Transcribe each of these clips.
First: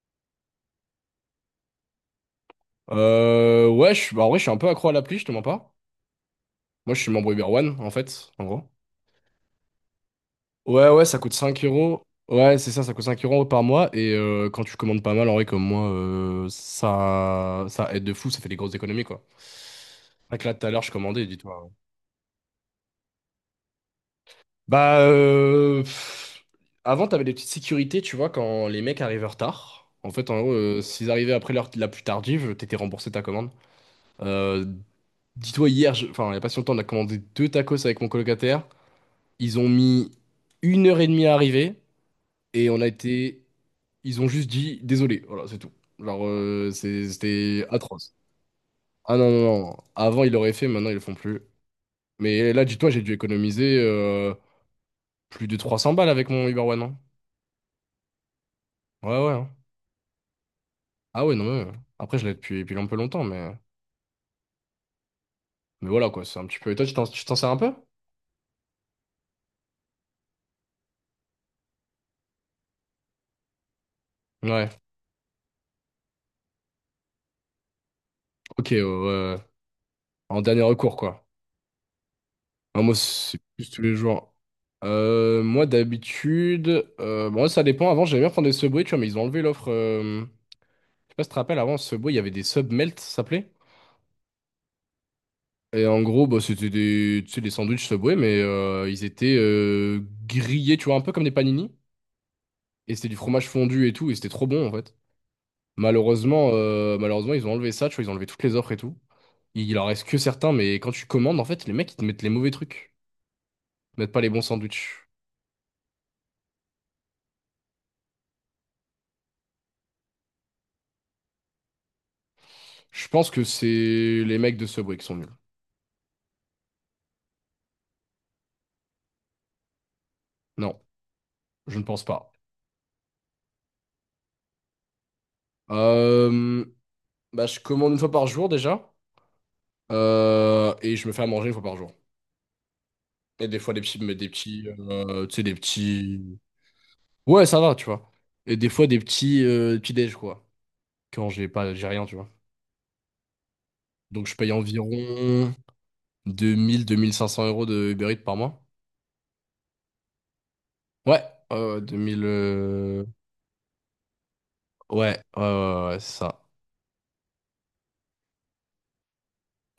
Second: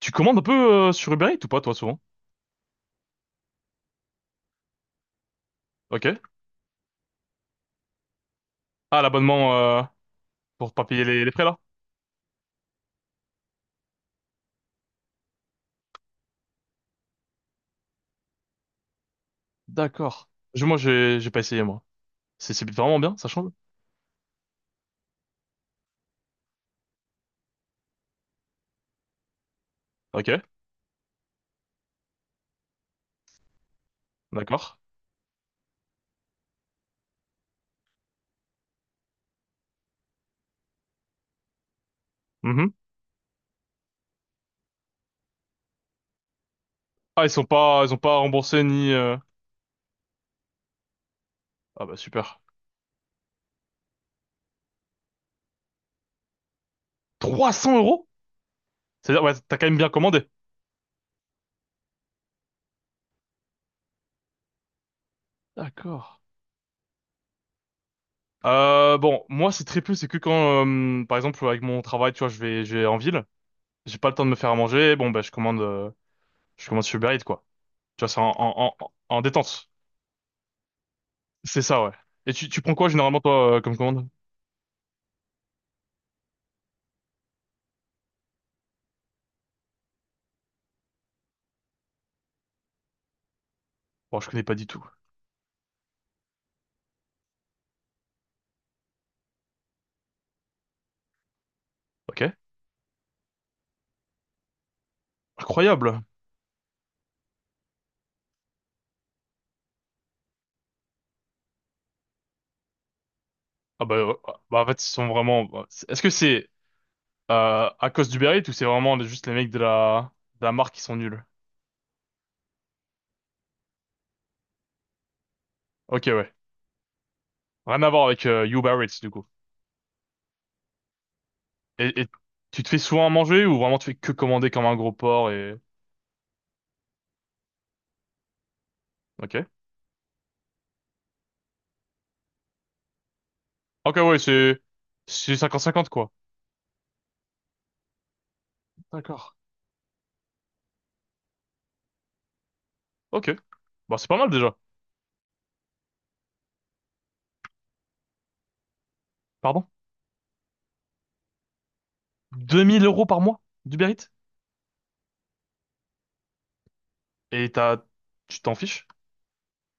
Tu commandes un peu sur Uber Eats ou pas, toi, souvent? Ouais, bah, en vrai, je suis un peu accro à l'appli, je te mens pas. Ok. Moi, je suis membre Uber One, en fait, en gros. Ah, l'abonnement pour pas Ouais, payer ouais, ça les coûte frais, là? 5 euros. Ouais, c'est ça, ça coûte 5 euros par mois. Et quand tu commandes pas mal, en vrai, comme moi, ça, ça aide de fou, ça fait des grosses économies, quoi. D'accord. C'est vrai que là, tout à Moi, l'heure, je j'ai commandais, j'ai pas essayé, dis-toi. moi. C'est vraiment bien, ça change? Bah, avant, t'avais des petites sécurités, tu vois, quand les mecs arrivaient en retard. En Ok, fait, en gros, s'ils arrivaient après l'heure la plus tardive, t'étais remboursé ta commande. Euh, d'accord. Dis-toi, hier, enfin, il n'y a pas si longtemps, on a commandé deux tacos avec mon colocataire. Ils ont mis une heure et demie à arriver et Mhm. on a été. Ils ont juste dit désolé, voilà, c'est tout. Genre, Ah, c'était ils ont atroce. pas remboursé ni... Ah non, non, non. Avant, ils l'auraient fait, maintenant, ils le font plus. Ah bah, super. Mais là, dis-toi, j'ai dû économiser plus de 300 balles avec mon Uber One, hein. 300 euros? Ouais, C'est-à-dire, ouais. ouais, hein. t'as quand même bien commandé. Ah ouais, non, mais. Après, je l'ai depuis un peu longtemps, mais. Mais D'accord. voilà, quoi, c'est un petit peu. Et toi, tu t'en sers un peu? Bon, moi, c'est très peu, c'est que quand, par exemple, avec mon travail, tu vois, je vais en ville, j'ai pas le temps de me faire à Ouais. manger, bon, bah, je commande sur Uber Eats, quoi. Tu vois, c'est en, en, Ok, en, en détente. en dernier recours, quoi. C'est ça, ouais. Et tu prends Ah, quoi moi, généralement c'est toi plus comme tous les commande? jours. Moi, d'habitude, bon, ça dépend. Avant, j'aimais bien prendre des Subway, tu vois, mais ils ont enlevé l'offre. Je sais pas si tu te rappelles, avant, Subway, il y avait des sub melt, ça s'appelait. Bon, je connais pas du tout. Et en gros, bah, c'était des, tu sais, des sandwichs Subway, mais ils étaient grillés, tu vois, un peu comme des panini. Ok. Et c'était du fromage fondu et tout, et c'était trop bon, en fait. Incroyable. Malheureusement, ils ont enlevé ça, tu vois, ils ont enlevé toutes les offres et tout. Il en reste que certains, mais quand tu commandes, en fait, les mecs, ils te mettent les mauvais trucs. Ah bah, Ils te mettent pas les bons bah en fait ils sont sandwichs. vraiment. Bah, est-ce que c'est à cause du Eats ou c'est vraiment juste les mecs de la marque qui sont nuls? Je pense que c'est les mecs de Subway qui sont nuls. Ok, ouais. Rien à voir avec Uber Eats du coup. Non, je ne Et, pense et pas. tu te fais souvent à manger ou vraiment tu fais que commander comme un gros porc et. Euh, bah, je commande une fois par jour déjà. Ok. Et je me fais à manger une fois par jour. Et des fois des Ok, petits, mais ouais, des c'est petits, c'est tu sais, des cinquante cinquante quoi. petits. Ouais, ça va, tu vois. Et des fois des D'accord. petits, petits déj, quoi. Quand j'ai pas, j'ai rien, tu vois. Ok. Bah c'est pas Donc mal je paye déjà. environ 2000-2500 euros de Uber Eats par mois. Pardon? Ouais, 2000. 2000 euros par mois d'Uber Eats? Ouais, ouais, ouais, ouais, c'est ça. Et t'as tu t'en fiches?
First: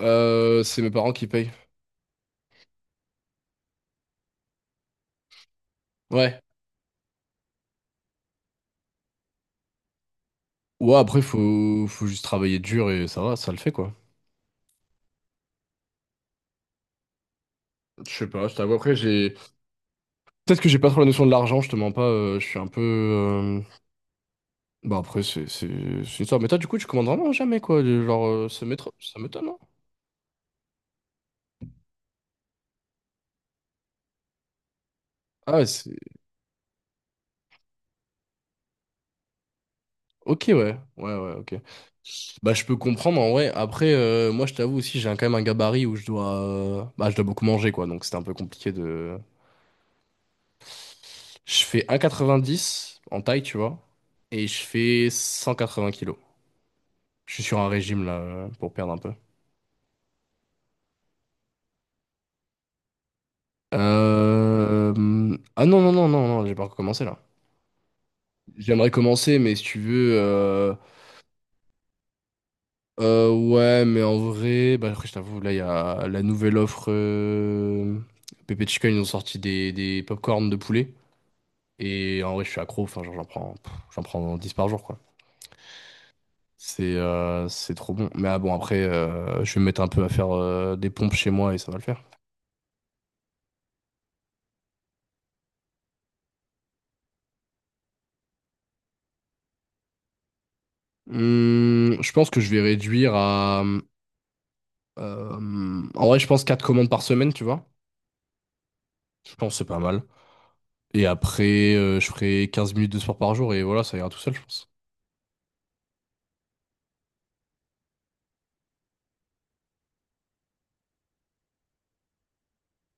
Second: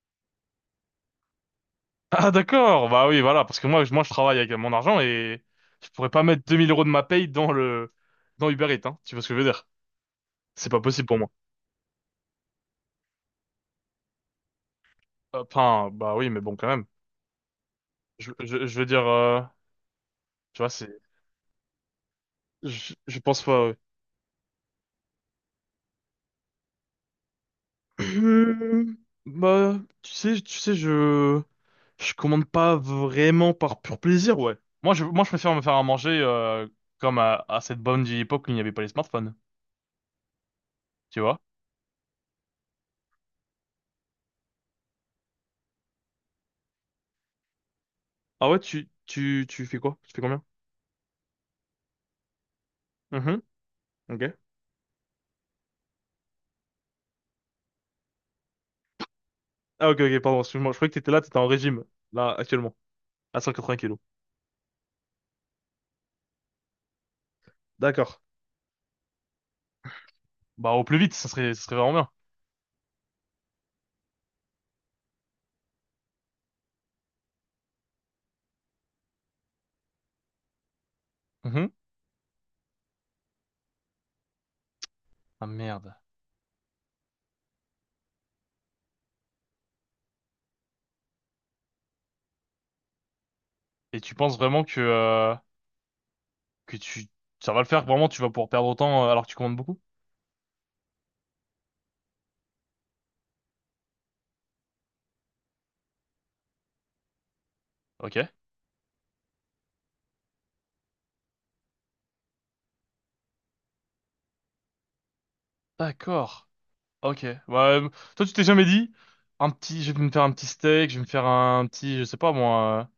C'est mes parents qui payent. Ah d'accord, bah oui, voilà, parce que moi, moi je travaille avec mon argent et je pourrais pas Ouais. mettre 2 000 € de ma paye dans le dans Uber Eats, hein. Tu vois ce que je veux dire? C'est pas Ouais, possible pour après, moi. Faut juste travailler dur et ça va, ça le fait, quoi. Enfin, bah oui, mais bon quand même. Je sais Je, pas, je je, t'avoue, je veux après, dire, j'ai... Peut-être tu que vois, j'ai pas c'est, trop la notion de l'argent, je te mens pas, je suis un peu... je pense pas. Ouais. Bah après, c'est ça. Mais toi, du coup, tu commandes vraiment jamais, quoi. Du Genre, Euh, ça m'étonne, hein. Bah, tu sais, je commande pas vraiment par pur plaisir, ouais. Moi, je préfère me Ah, faire à c'est... manger comme à cette bonne vieille époque où il n'y avait pas les smartphones, Ok, ouais. Ouais, tu ouais, vois? ok. Bah, je peux comprendre, en vrai. Après, moi, je t'avoue aussi, quand même un gabarit où je dois... Bah, je dois beaucoup manger, quoi. Donc, c'était un peu Ah ouais, compliqué tu de... tu tu fais quoi? Tu fais combien? Je fais 1,90 en Mhm, taille, tu vois. ok. Et je fais 180 kilos. Je suis sur un régime là pour perdre un peu. Ah, ok, ok, pardon, excuse-moi, je croyais que t'étais en régime là actuellement à 180 kilos. Ah non, non, non, non, non, j'ai pas recommencé là. D'accord. J'aimerais commencer, mais si tu veux. Bah au plus vite ça serait vraiment bien. Ouais, mais en vrai, bah, après, je t'avoue, là, il y a la nouvelle offre. Pepe Chica, ils ont sorti des pop de poulet. Mhm. Et en vrai, je suis accro, enfin, genre, j'en prends 10 par jour, quoi. Ah merde. C'est trop bon. Mais ah bon, après, je vais me mettre un peu à faire des pompes chez moi et ça va le faire. Et tu penses vraiment que tu ça va le faire vraiment tu vas pouvoir perdre autant alors que tu commandes beaucoup? Je pense que je vais réduire à. En vrai, je pense 4 commandes par semaine, tu vois. Ok. Je pense que c'est pas mal. Et après, je ferai 15 minutes de sport par jour et voilà, ça ira tout seul, je pense. D'accord. Ok. Bah toi tu t'es jamais dit un petit je vais me faire un petit steak je vais me faire un petit je sais pas moi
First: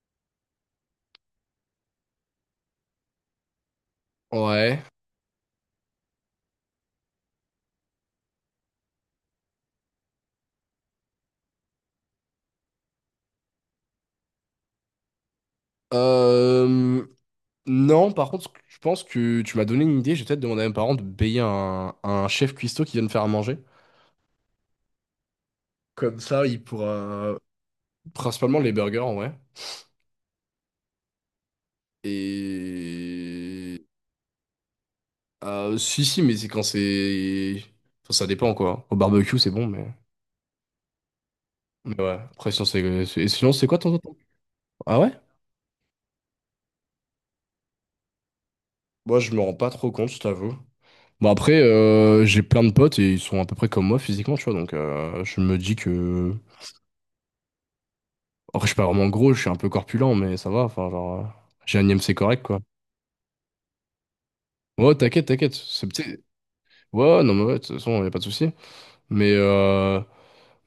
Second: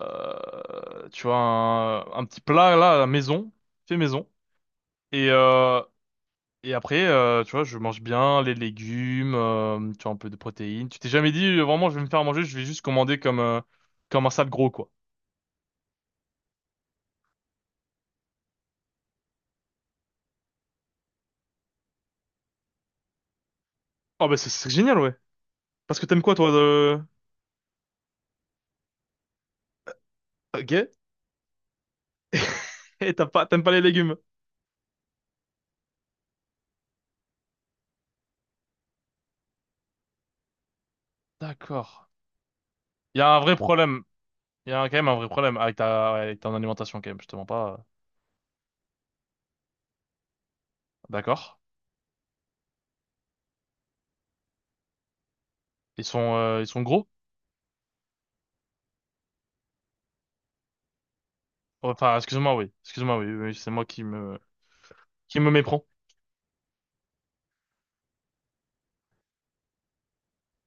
euh, tu vois un petit plat là à la maison fait maison Ouais. et euh, Et après, tu vois, je mange bien les légumes, tu vois, un peu de protéines. Tu t'es jamais dit, vraiment, je vais me faire manger, je vais juste commander comme un sale gros, quoi. Euh, non, par contre, je pense que tu m'as donné une idée. Je vais peut-être demander à mes parents de payer un chef cuistot qui vienne faire à manger. Oh, bah, c'est génial, ouais. Parce que Comme t'aimes quoi, ça, toi, il de... pourra... Principalement les burgers, en vrai. gay? Et t'aimes pas les Et... légumes. Si, si, mais c'est quand c'est... Enfin, ça dépend, quoi. Au barbecue, c'est bon, mais... Mais D'accord. ouais. Après, sinon, c'est... Il c'est- y a Et un sinon, vrai c'est quoi ton... problème. ton- Il y a quand Ah même ouais? un vrai problème avec ouais, avec ton alimentation, quand même, je te mens pas. Moi, je me rends pas trop compte, je t'avoue. Bon, D'accord. après, j'ai plein de potes et ils sont à peu près comme moi physiquement, tu vois. Donc, je me dis Ils que. sont, euh, ils sont gros? Après, je suis pas vraiment gros, je suis un peu corpulent, mais ça va. Enfin, genre, j'ai un IMC Enfin, correct, excuse-moi, quoi. oui. Excuse-moi, oui. Oui, c'est moi qui me, Ouais, t'inquiète, qui me t'inquiète. méprends. C'est petit. Ouais, non, mais ouais, de toute façon, y a pas de souci. Mais, euh,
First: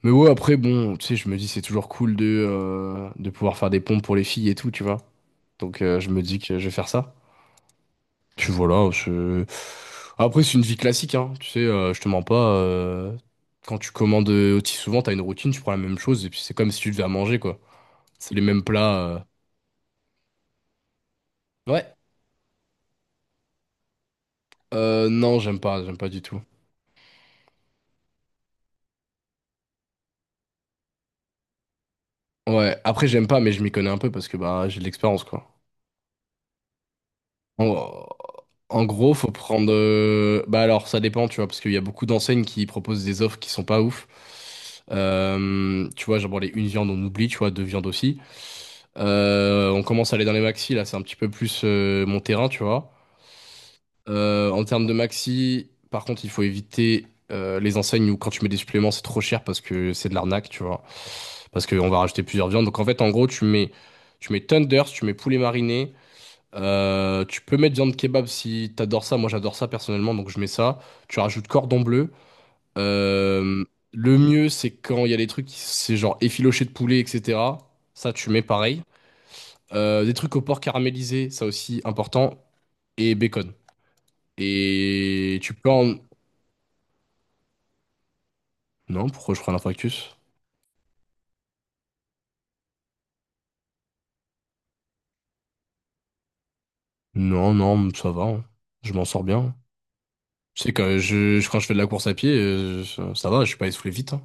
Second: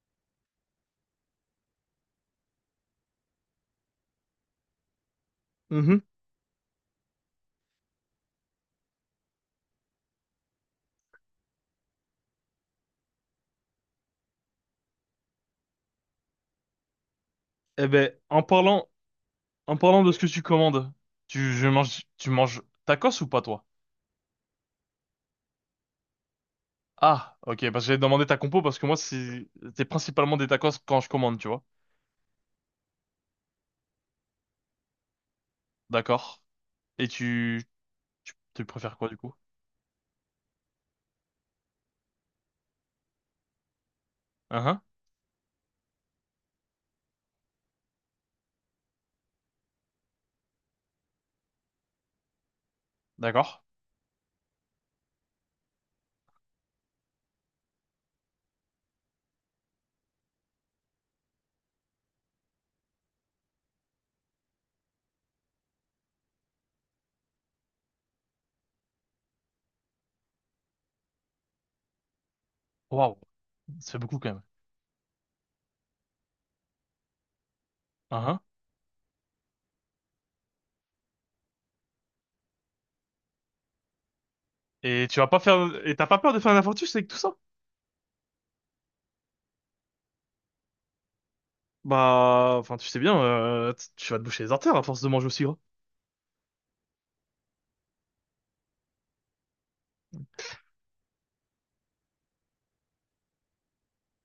mais ouais, après, bon, tu sais, je me dis, c'est toujours cool de pouvoir faire des pompes pour les filles et tout, tu vois. Donc, Mhm. je me dis que je vais faire ça. Puis voilà, je... Après, c'est une vie classique, hein. Tu sais, je te mens pas. Quand tu commandes aussi souvent, t'as une routine, tu prends la même chose, et puis c'est comme si tu devais à manger, quoi. Eh ben, C'est les en mêmes parlant, plats. En parlant de ce que tu commandes, tu, je Ouais. mange, tu manges tacos ou pas toi? Non, j'aime pas du tout. Ah, ok, parce que j'avais demandé ta compo parce que moi c'est principalement des tacos quand je commande, tu vois. Ouais, après, j'aime pas, mais je m'y connais un peu parce que bah, j'ai de l'expérience, quoi. D'accord. Et tu, En... tu, tu en préfères quoi gros, du faut coup? prendre. Bah alors, ça dépend, tu vois, parce qu'il y a beaucoup d'enseignes qui proposent des offres qui sont pas ouf. Hein? Tu vois, genre, bon, les une viande, on oublie, tu vois, deux viandes aussi. On commence à aller dans les maxi, là, c'est un petit peu plus mon terrain, tu vois. D'accord. En termes de maxi, par contre, il faut éviter les enseignes où quand tu mets des suppléments, c'est trop cher parce que c'est de l'arnaque, tu vois. Parce qu'on va rajouter plusieurs viandes. Donc en fait, en gros, tu mets tenders, tu mets poulet mariné. Tu peux mettre viande kebab si t'adores ça. Moi, j'adore ça personnellement, donc je mets ça. Tu rajoutes cordon bleu. Waouh, Euh, ça fait beaucoup le quand même. mieux, c'est quand il y a des trucs qui c'est genre effiloché de poulet, etc. Ça, tu Hein? mets pareil. Des trucs au porc caramélisé, ça aussi important. Et bacon. Et tu vas Et pas tu faire peux en... et t'as pas peur de faire un infarctus avec tout ça? Non, pourquoi je prends l'infarctus? Bah, enfin tu sais bien, tu vas te boucher les artères à force de manger aussi. Non, non, ça va, hein. Je m'en sors bien. Tu sais, quand quand je fais de la course à pied, ça, ça va, je suis pas essoufflé vite, hein.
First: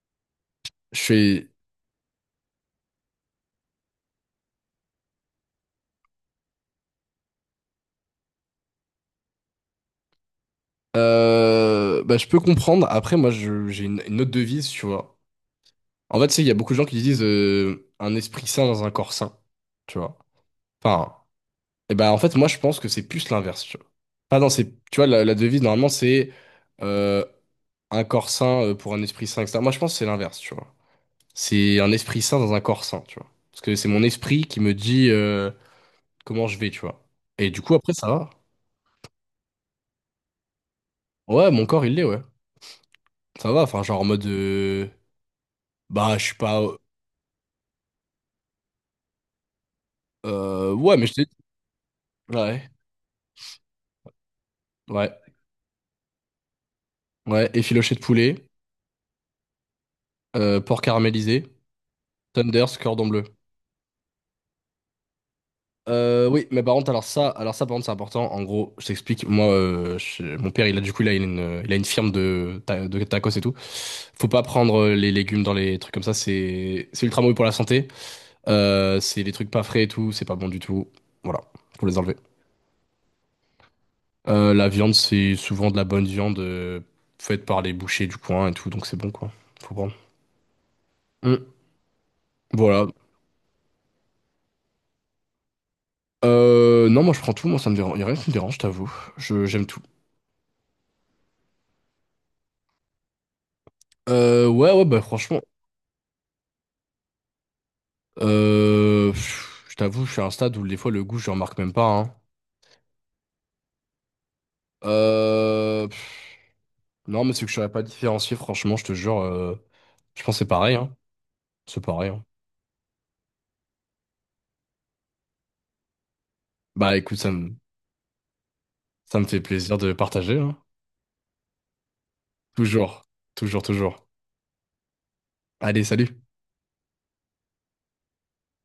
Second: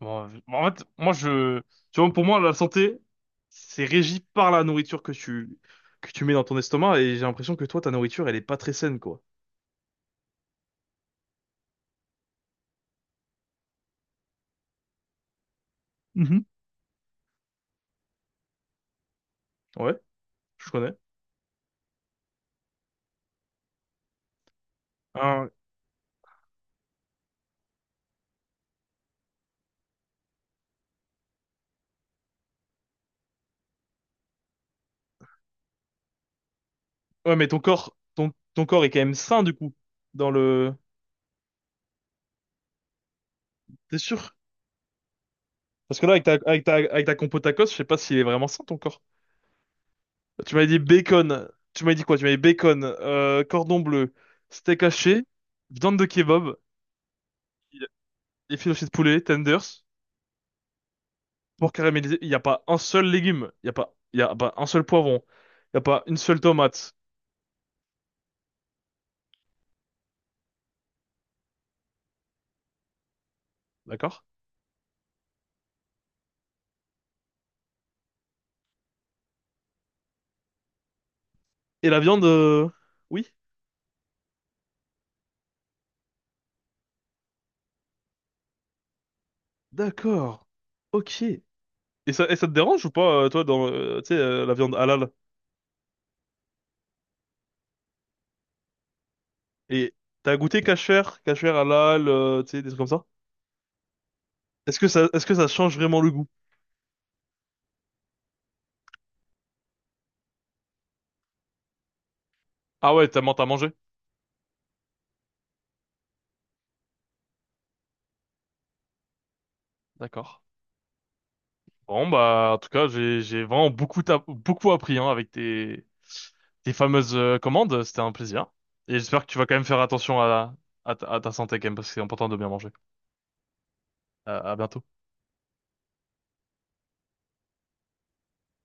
Bon, en fait, Je fais... tu vois, pour moi, la santé, c'est régi par la nourriture que tu mets dans ton estomac, et j'ai l'impression que toi, ta nourriture, elle est pas très saine, quoi. Bah, je peux comprendre. Après, moi, j'ai une autre devise, tu vois. En fait, tu sais, Mhm. il y a beaucoup de gens qui disent un esprit sain dans un corps sain, Ouais, tu vois. je connais. Enfin, et ben, en fait, moi, je pense que c'est plus l'inverse, tu vois. Pas dans ces... Tu vois, la Hein, devise, normalement, c'est... euh, un corps sain pour un esprit sain, etc. Moi, je pense que c'est l'inverse, tu vois. C'est un esprit sain dans un corps sain, tu vois. Parce que c'est mon esprit qui me dit comment je vais, tu vois. ouais, mais Et ton du coup, après, corps, ça va. Ton corps est quand même sain, du coup, dans le, Ouais, mon corps, il l'est, ouais. Ça va, enfin, t'es genre en mode... sûr? euh, Parce que là, bah, avec je ta, suis avec ta, pas... avec ta compo tacos, je sais pas s'il est vraiment sain, ton corps. Tu m'avais euh, dit ouais, mais je t'ai dit... bacon, tu m'avais dit quoi? Tu m'avais dit Ouais, bacon, cordon bleu, steak ouais, haché, viande de kebab, ouais. Effiloché de poulet, et filet de poulet, tenders. Porc caramélisé, Pour caraméliser, il n'y a pas Thunders, un seul cordon bleu. légume, il y a pas un seul poivron, il n'y a pas une Euh, seule oui, mais par contre, tomate, alors ça, par contre, c'est important. En gros, je t'explique. Moi, mon père, il a du coup, il a une firme de tacos et tout. d'accord? Faut pas prendre les légumes dans les trucs comme ça. C'est ultra mauvais pour la santé. C'est les trucs pas frais et tout. C'est pas bon du tout. Voilà, faut Et la les enlever. viande, oui, La viande, c'est souvent de la bonne viande faite par les bouchers du coin et tout, donc c'est bon quoi. Faut prendre. d'accord, ok. Hum, Et ça te dérange Voilà. ou pas, toi, dans, tu sais, la viande halal? Non, moi je prends tout. Moi, ça me dérange. Y a rien qui me dérange, je t'avoue. J'aime tout. Et t'as goûté kasher halal, tu sais, des trucs comme ça? Ouais, Est-ce ouais, que bah ça, est-ce que franchement. ça change vraiment le goût? Je t'avoue, je suis à un stade où des fois le goût, je le remarque même pas, hein. Ah ouais, t'as mangé? Euh, pff, non, mais c'est que je saurais pas différencier, franchement, je te jure. Je pense que D'accord. c'est pareil, hein. C'est Bon, pareil, hein. bah, en tout cas, j'ai vraiment beaucoup, beaucoup appris, hein, avec tes Bah fameuses écoute, commandes. C'était un plaisir. Et ça j'espère me que tu fait vas quand même plaisir faire de attention partager. Hein. À ta santé, quand même, parce que c'est important de bien manger. Toujours, toujours, toujours. À bientôt. Allez, salut.